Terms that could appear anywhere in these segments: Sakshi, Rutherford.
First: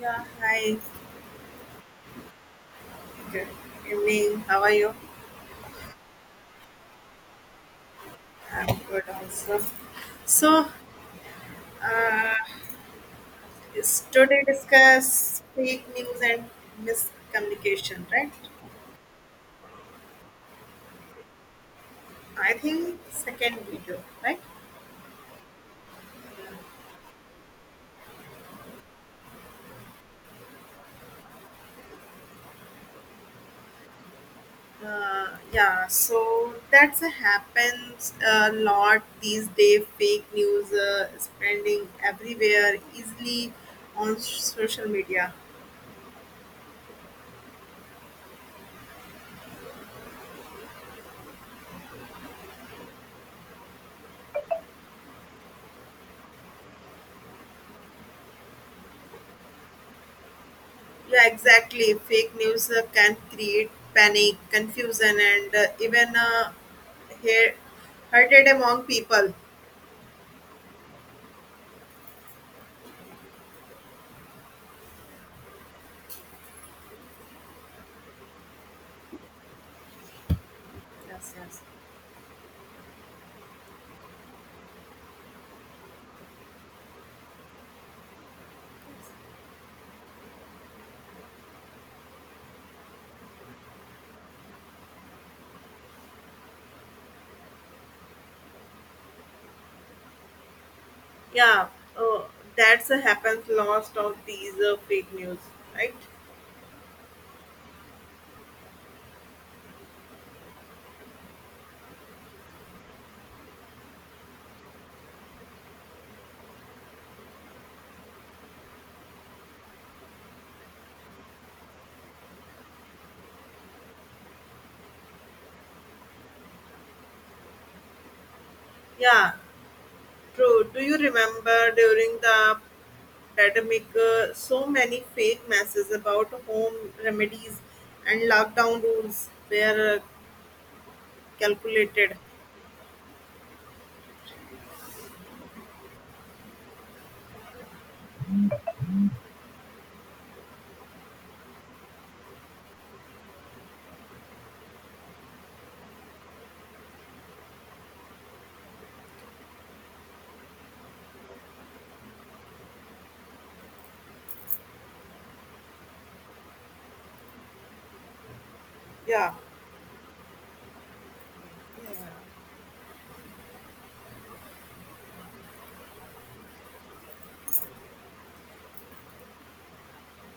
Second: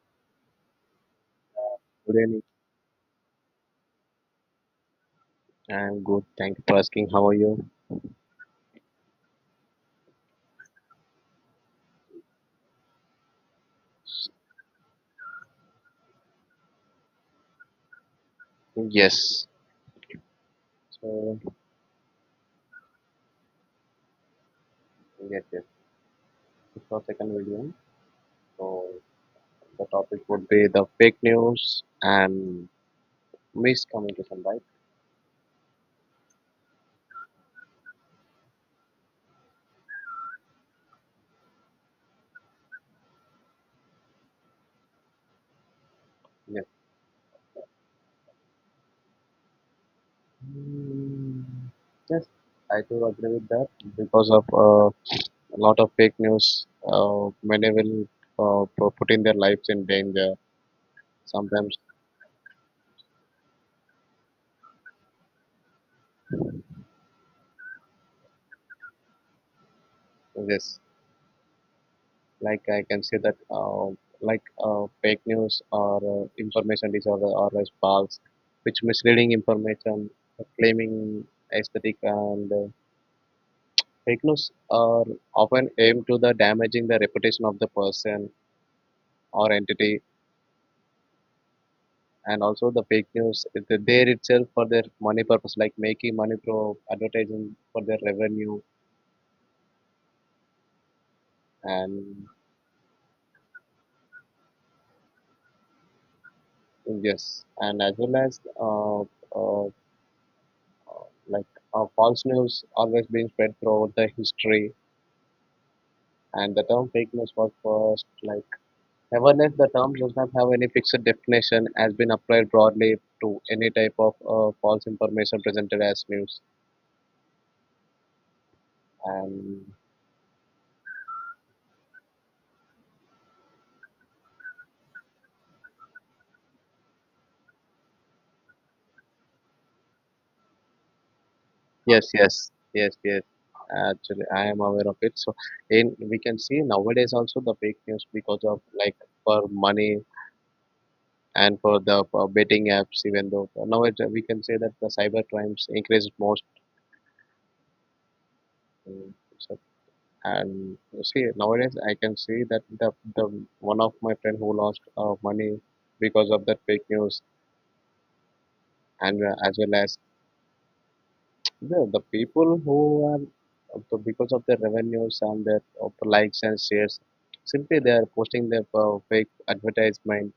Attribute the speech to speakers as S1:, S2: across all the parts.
S1: Yeah, hi.
S2: Good evening.
S1: Good evening. How are you?
S2: I'm good. Thank you for asking. How are you?
S1: I'm good also. So, uh, is today discuss fake news and miscommunication, right?
S2: Yes. So,
S1: I think second video, right?
S2: yes, yes. It's our second video. So, the topic would be the fake news and miscommunication, right?
S1: Yeah, so that's a happens a lot these days. Fake news spreading everywhere easily on social media.
S2: Yes. Mm, yes, I do agree with that because of a lot of fake news, many will put in their lives in danger.
S1: Yeah,
S2: Sometimes,
S1: exactly. Fake news can create panic, confusion, and even hea- hated among people.
S2: yes. Like, I can say that like fake news or information disorder or as false, which misleading information claiming
S1: Yes, yes.
S2: aesthetic, and fake news are often aimed to the damaging the reputation of the person or entity, and also the fake news is there itself for their money purpose, like making money through advertising for their revenue,
S1: Yeah, uh,
S2: and
S1: that's a happens lost of these fake news, right?
S2: yes, and as well as uh, like false news always being spread throughout the history, and the term fake news was first, like, awareness. The term does not have any fixed definition, has been applied broadly to any type of false information presented as news,
S1: Yeah,
S2: and
S1: true. Do you remember during the pandemic, so many fake messages about home remedies and lockdown rules were
S2: yes,
S1: calculated?
S2: yes, yes, yes, actually I am aware of it. So in, we can see nowadays also the fake news because of, like, for money and for the betting apps, even though nowadays we can say that the cyber crimes increased most. Mm. So, and see, nowadays I can see that the one of my friend who lost money because of that fake news, and
S1: Yeah.
S2: as well as the people who are because of their revenues and their of likes and shares, simply they are posting their fake advertisement.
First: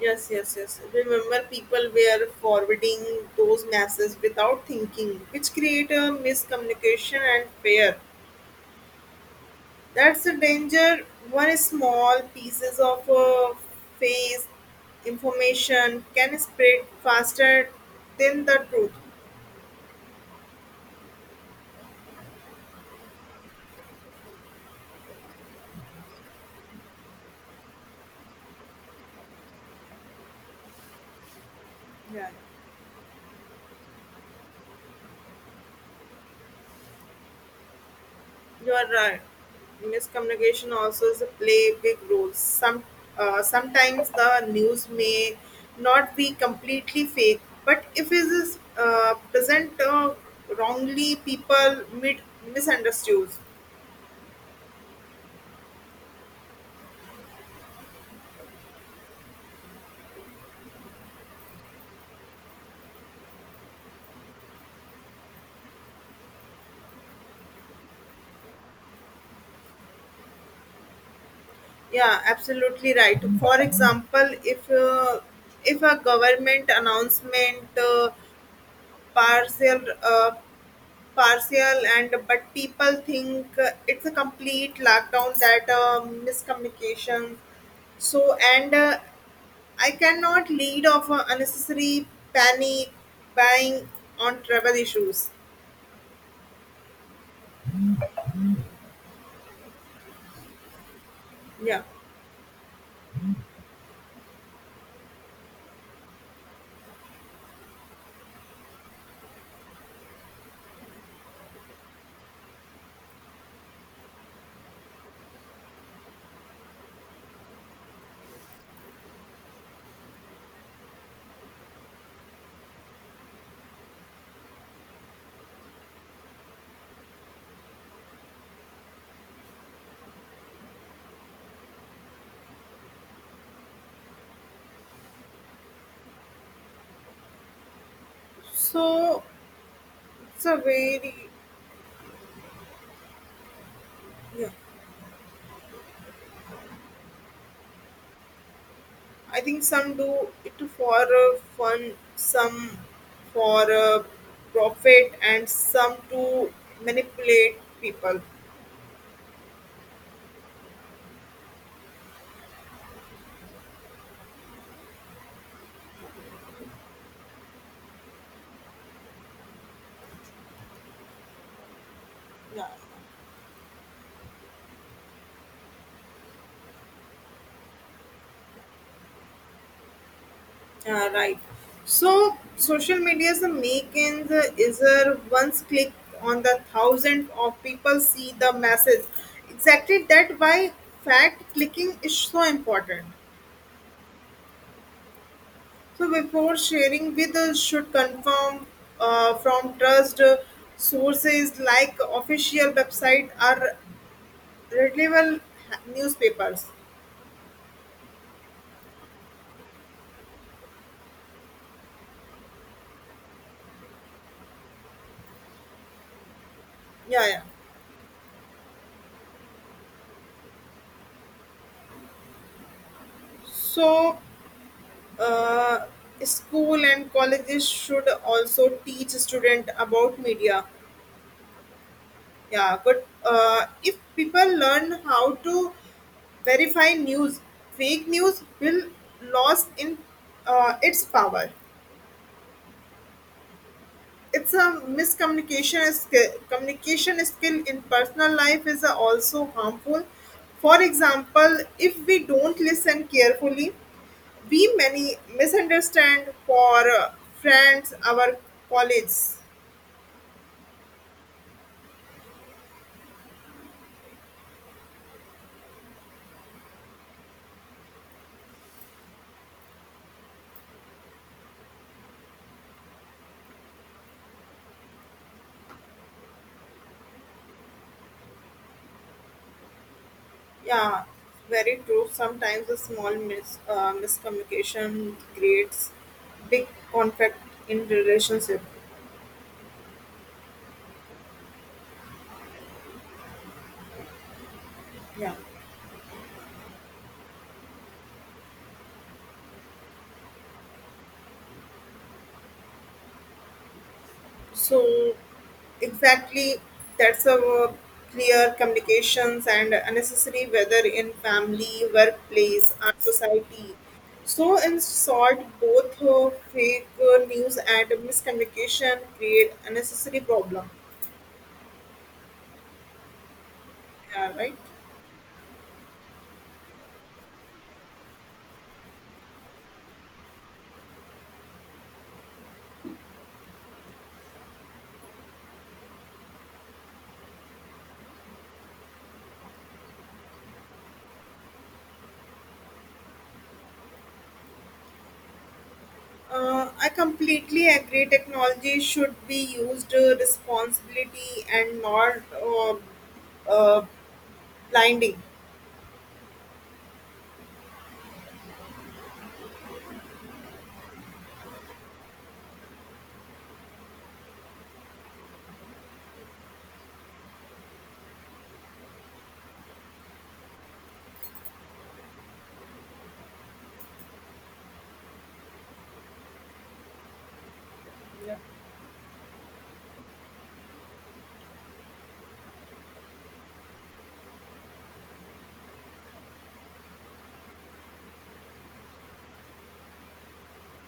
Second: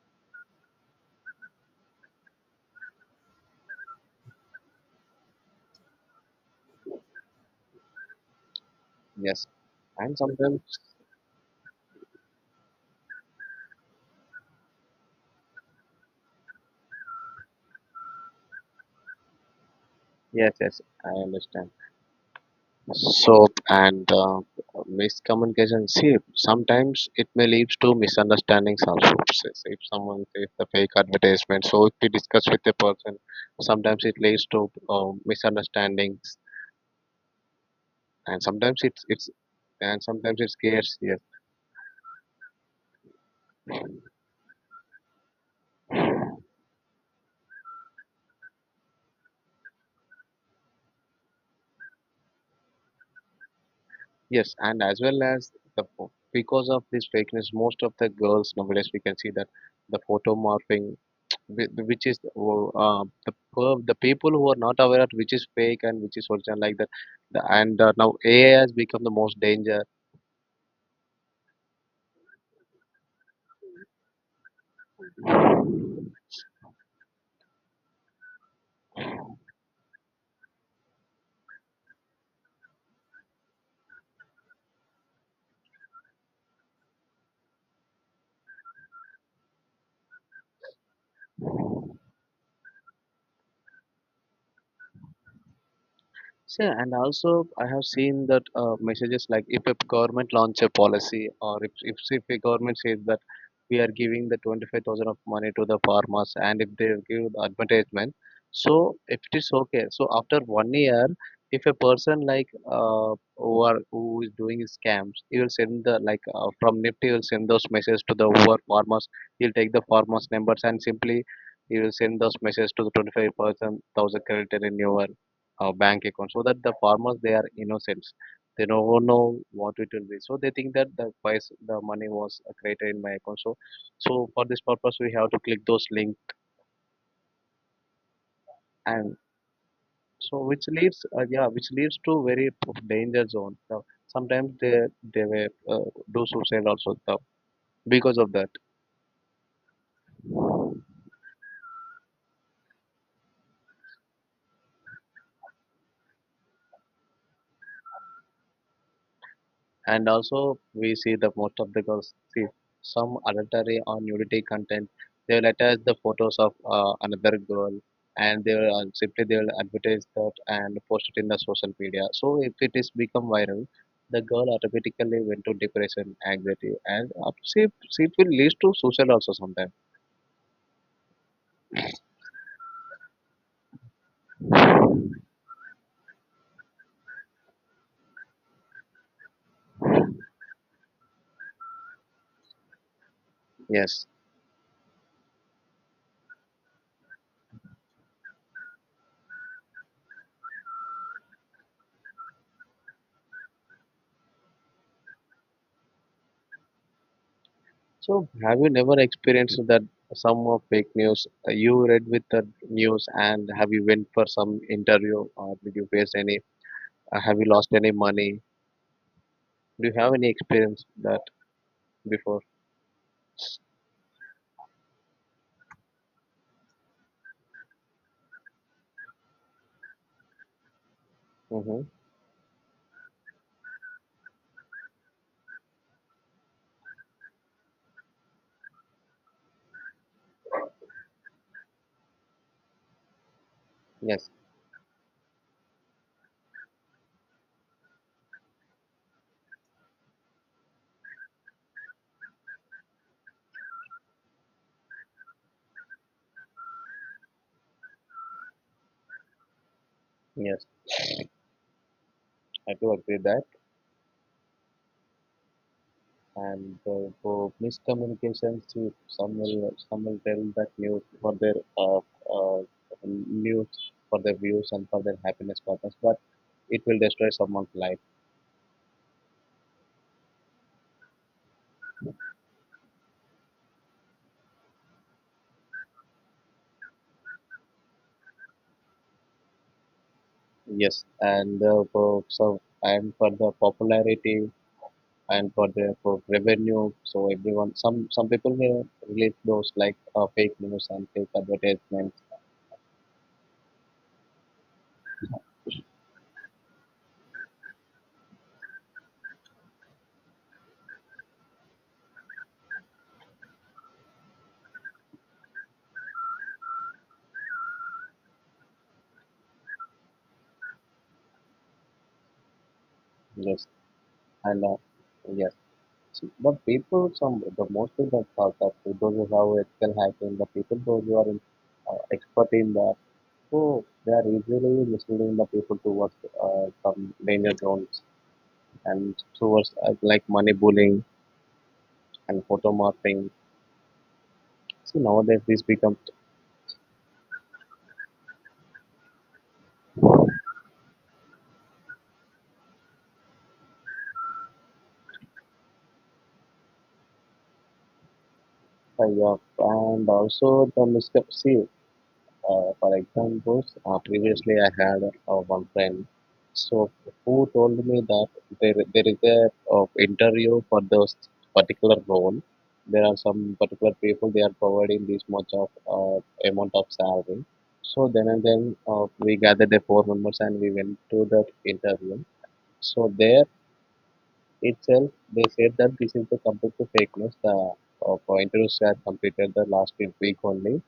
S1: Yes, yes, yes. Remember, people were forwarding those messages without thinking, which create a miscommunication and fear.
S2: Yes, and
S1: That's a
S2: sometimes,
S1: danger. One small pieces of face information can spread faster than the truth.
S2: yes, yes, I understand soap and miscommunication. See, sometimes it may lead to misunderstandings also. Says, if someone says the fake advertisement, so if we
S1: Yeah.
S2: discuss with a person, sometimes it leads to misunderstandings, and
S1: You
S2: sometimes
S1: are
S2: it's
S1: right.
S2: it's and sometimes it
S1: Miscommunication
S2: scares.
S1: also
S2: Yes,
S1: is a play big role. Sometimes the news may not be completely fake, but if it is present wrongly, people mid misunderstood.
S2: yes, and as well as because of this fakeness, most of the girls nowadays we can see that the photo morphing, which is the people who are not aware of which is fake and which is original, like that and now AI has become the most danger.
S1: Yeah, absolutely right. For example, if a government announcement partial uh, partial and but people think it's a complete lockdown, that miscommunication. So and I cannot lead of unnecessary panic buying on travel issues.
S2: So, and also I have seen that messages like, if a government launch a policy, or
S1: Yeah,
S2: if a government says we are giving the 25,000 of money to the farmers, and if they give the advertisement, so if it is okay, so after one year, if a person like who is doing scams, he will send the like, from nifty he will send those messages to the who are farmers. He'll take the farmers numbers and simply he will send those messages to the 25,000% thousand credited in your bank account, so that the farmers they are innocents, they don't know what it will be, so they think that the price the money was created in my account. So so for this purpose we have to click those links, and
S1: so
S2: so
S1: it's a
S2: which leads
S1: very,
S2: yeah, which leads to very danger zone. So sometimes
S1: yeah,
S2: they were, do suicide also. So because of that,
S1: I think some do it for fun, some for profit, and some to manipulate people.
S2: and also we see that most of the girls see some adultery or nudity content, they will attach the photos of another girl, and they will simply they will advertise that and post it in the social media. So if
S1: Yeah.
S2: it is become viral, the girl automatically went to depression, anxiety, and see it will leads to suicide also sometimes.
S1: Yeah, right. So social media's making the is a once click on the thousand of people see the message. Exactly, that why fact clicking is so important.
S2: Yes,
S1: So before sharing with us, should confirm from trust sources like official website or reliable newspapers.
S2: so have you never experienced that some of fake news you read with the news, and have you went for some interview or did you face any?
S1: Yeah,
S2: Have
S1: yeah.
S2: you lost any money? Do you have any experience that before?
S1: So uh, school and colleges should also teach student about media.
S2: Mm-hmm.
S1: Yeah, but if people learn how to verify news, fake news will lose in its power.
S2: Yes,
S1: It's a miscommunication skill. Communication skill in personal life is also harmful. For example, if we don't listen carefully, we many misunderstand for friends, our colleagues.
S2: yes, I do agree that. And for miscommunications, if some will tell that uh, news for their views and for their happiness purpose, but it will destroy someone's life.
S1: Yeah, very true. Sometimes a small miscommunication creates big conflict in relationship.
S2: Yes, and for so and for the popularity
S1: Yeah.
S2: and for revenue, so everyone, some people will release those, like, fake news and fake advertisements.
S1: So, exactly, that's a clear communications and unnecessary whether in family, workplace, and society. So, in short, both fake news and miscommunication create unnecessary problem.
S2: Yes.
S1: Yeah, right.
S2: And yes, but people, some, the most of the thought that people who have ethical hacking, the people those who are in, expert in that, so they are easily misleading the people towards some danger zones and towards like money bullying and photo morphing. So nowadays this becomes
S1: I completely agree. Technology should be used responsibility and not uh, blinding.
S2: yeah, and also the misconception. For examples, previously I had one friend, so who told me that there is a interview for those particular role. There are some particular people, they are providing this much of uh, amount of salary. So then and then we gathered the four members and we went to that interview. So there itself they said that this is the complete fakeness. The interviews had completed the last week only,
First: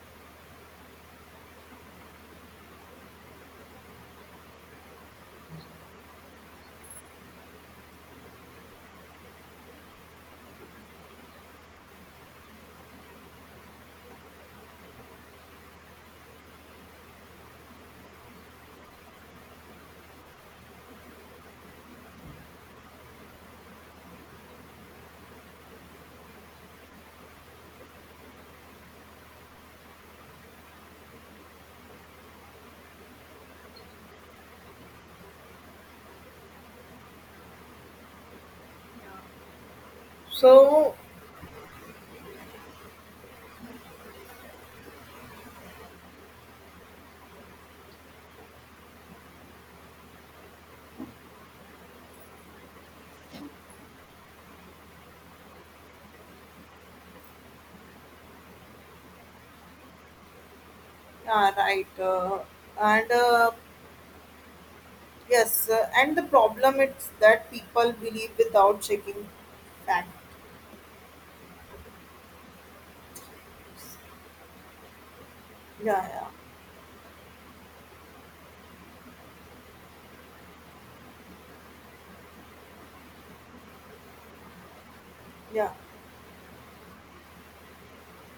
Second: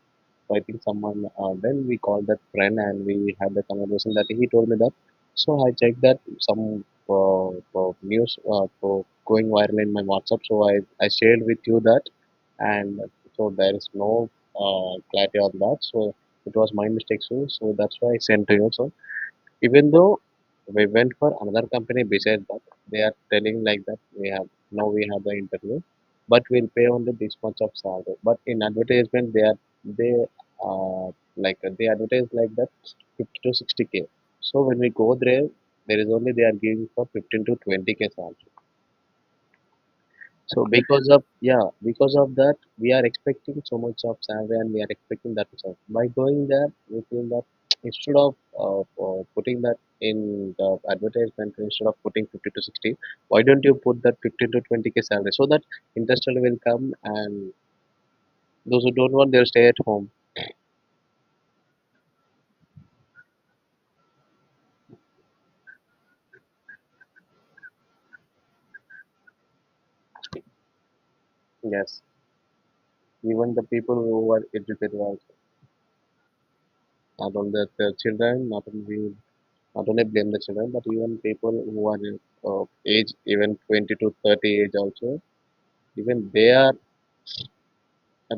S2: so I think someone, then we called that friend and we had the conversation that he told me that. So I checked that some news for going viral in my WhatsApp. So I shared with you that, and so there is no clarity on that. So it was my mistake. So that's why I sent to you. So even though we went for another company besides that, they are telling like that we have the interview, but we'll pay only this much of salary. But in advertisement, they are they uh like they advertise like that 50 to 60K. So when we go there, there is only they are giving for 15 to 20K salary. So
S1: So,
S2: because of yeah, because of that, we are expecting so much of salary, and we are expecting that result. By going there, we feel that instead of putting that in the advertisement, instead of putting 50 to 60, why don't you put that 15 to 20K salary, so that industrial will come and those who don't want, they'll stay at home.
S1: yeah, right. And yes, and the problem is that people believe without checking fact.
S2: Yes, even the people who are educated also,
S1: Yeah, yeah,
S2: not only the children, not only blame the children, but even people who are age, even 20 to 30 age also,
S1: yeah,
S2: even they are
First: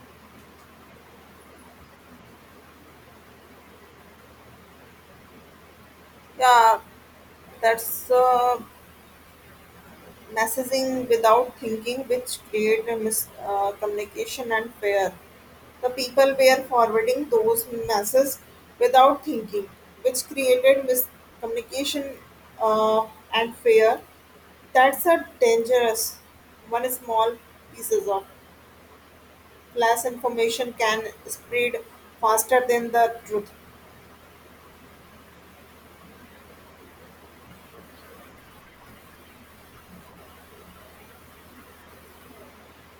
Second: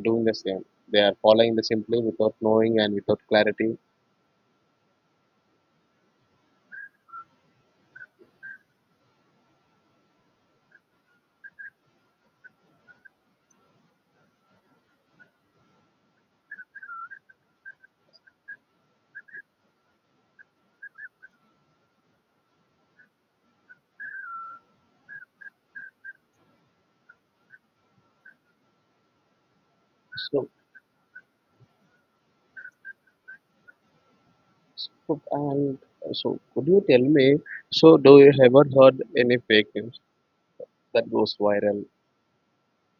S2: doing the same. They are following the simply without knowing and without clarity.
S1: yeah. That's Messaging without thinking, which create a communication and fear. The people were forwarding those messages without thinking, which created miscommunication uh, and fear. That's a dangerous one. Small pieces of false
S2: So,
S1: information can spread faster than the truth.
S2: so and so, could you tell me? So, do you ever heard any fake news that goes viral?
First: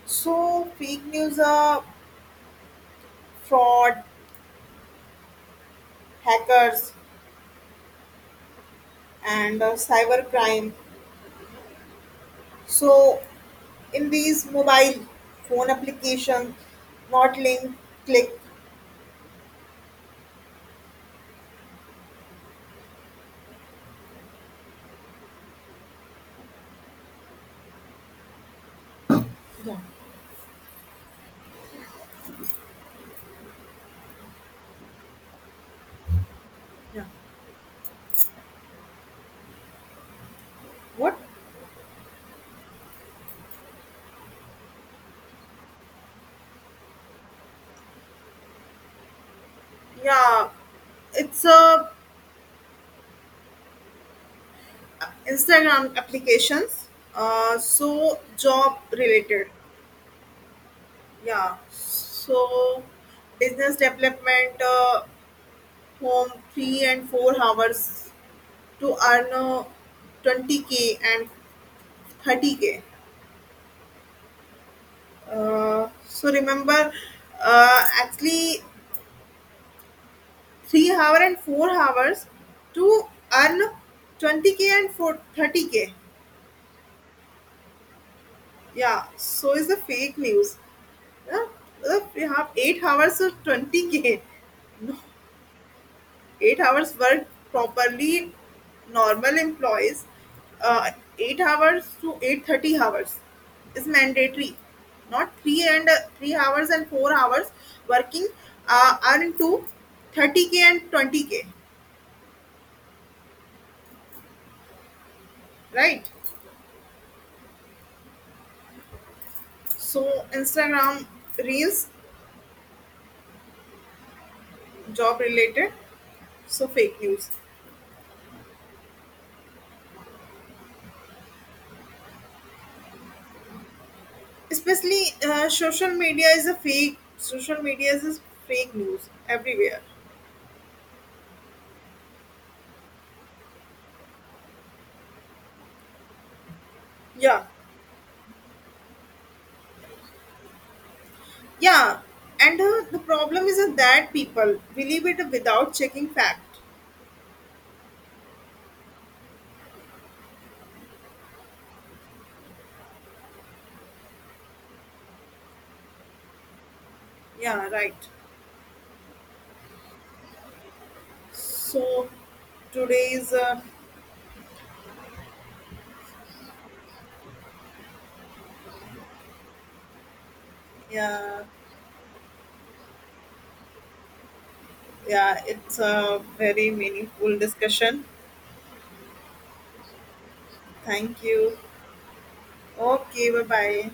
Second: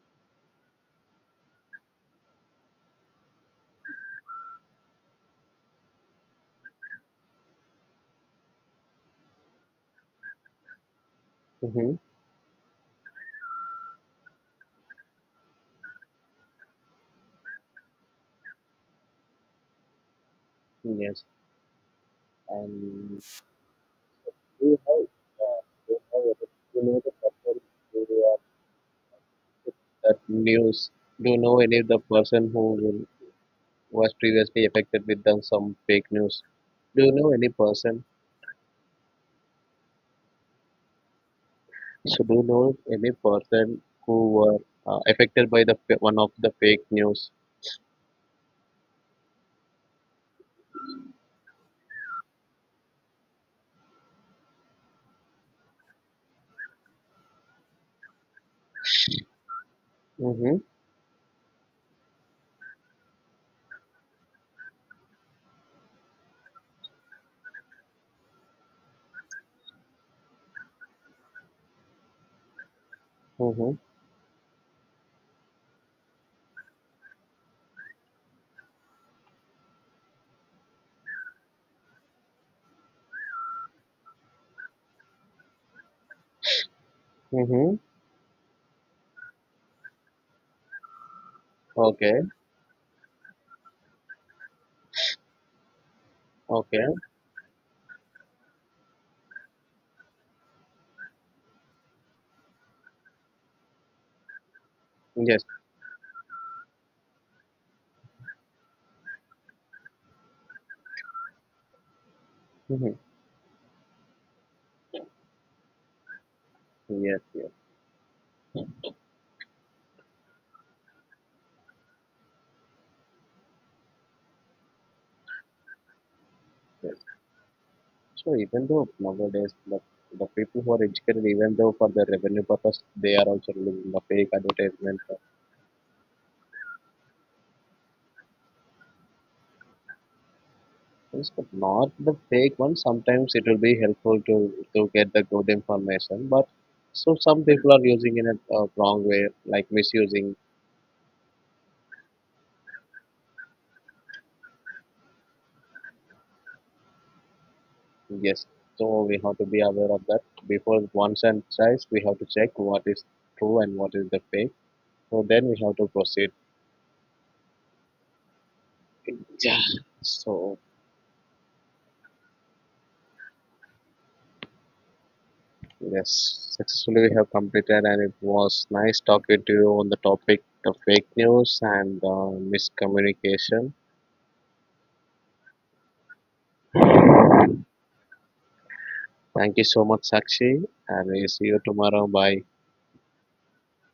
S1: So, fake news, are fraud, hackers, and cyber crime.
S2: Mm-hmm.
S1: So, in these mobile phone applications, not link, click.
S2: Yes, and do you have, uh, do you have do you know the person who are
S1: Yeah,
S2: that news? Do you know any of the person who was previously affected with them some fake news? Do
S1: yeah.
S2: you know any person
S1: What?
S2: So do you know any person who were affected by one of the fake news?
S1: Yeah, it's a Instagram applications. So job related.
S2: Mm-hmm.
S1: Yeah. So business development. Home 3 and 4 hours to earn 20k and 30k.
S2: Mm-hmm.
S1: So remember Actually 3 hour and 4 hours to earn 20k and for 30k.
S2: Mm-hmm.
S1: Yeah, so is the fake news. Yeah,
S2: Okay.
S1: we have 8 hours of 20k. 8
S2: Okay.
S1: hours work properly, normal employees, uh, 8 hours to 8:30 hours is mandatory, not
S2: Yes.
S1: 3 and 3 hours and 4 hours working, are into 30k and 20k,
S2: Mm-hmm.
S1: right?
S2: Yes. Yes.
S1: So Instagram reels, job related, so
S2: Yes.
S1: fake news.
S2: So even though nowadays the people who are educated, even though for the revenue purpose, they are also using the fake advertisement.
S1: Especially social media is a fake social media is a fake news everywhere.
S2: Yes, but not the fake one. Sometimes it will be helpful to get the good information, but so some
S1: Yeah.
S2: people are using in a wrong way, like misusing.
S1: Yeah, and the problem is that people believe it without checking fact.
S2: Yes, so we have to be aware of that. Before one says, we have to check what is true and what is the fake. So then we have to proceed.
S1: Yeah, right.
S2: Yeah. So
S1: So today's,
S2: yes, successfully we have completed, and it was nice talking to you on the topic of fake
S1: yeah,
S2: news and miscommunication.
S1: yeah, it's a very meaningful discussion.
S2: Thank you so much, Sakshi, and
S1: Thank
S2: we see
S1: you.
S2: you tomorrow. Bye.
S1: Okay, bye bye.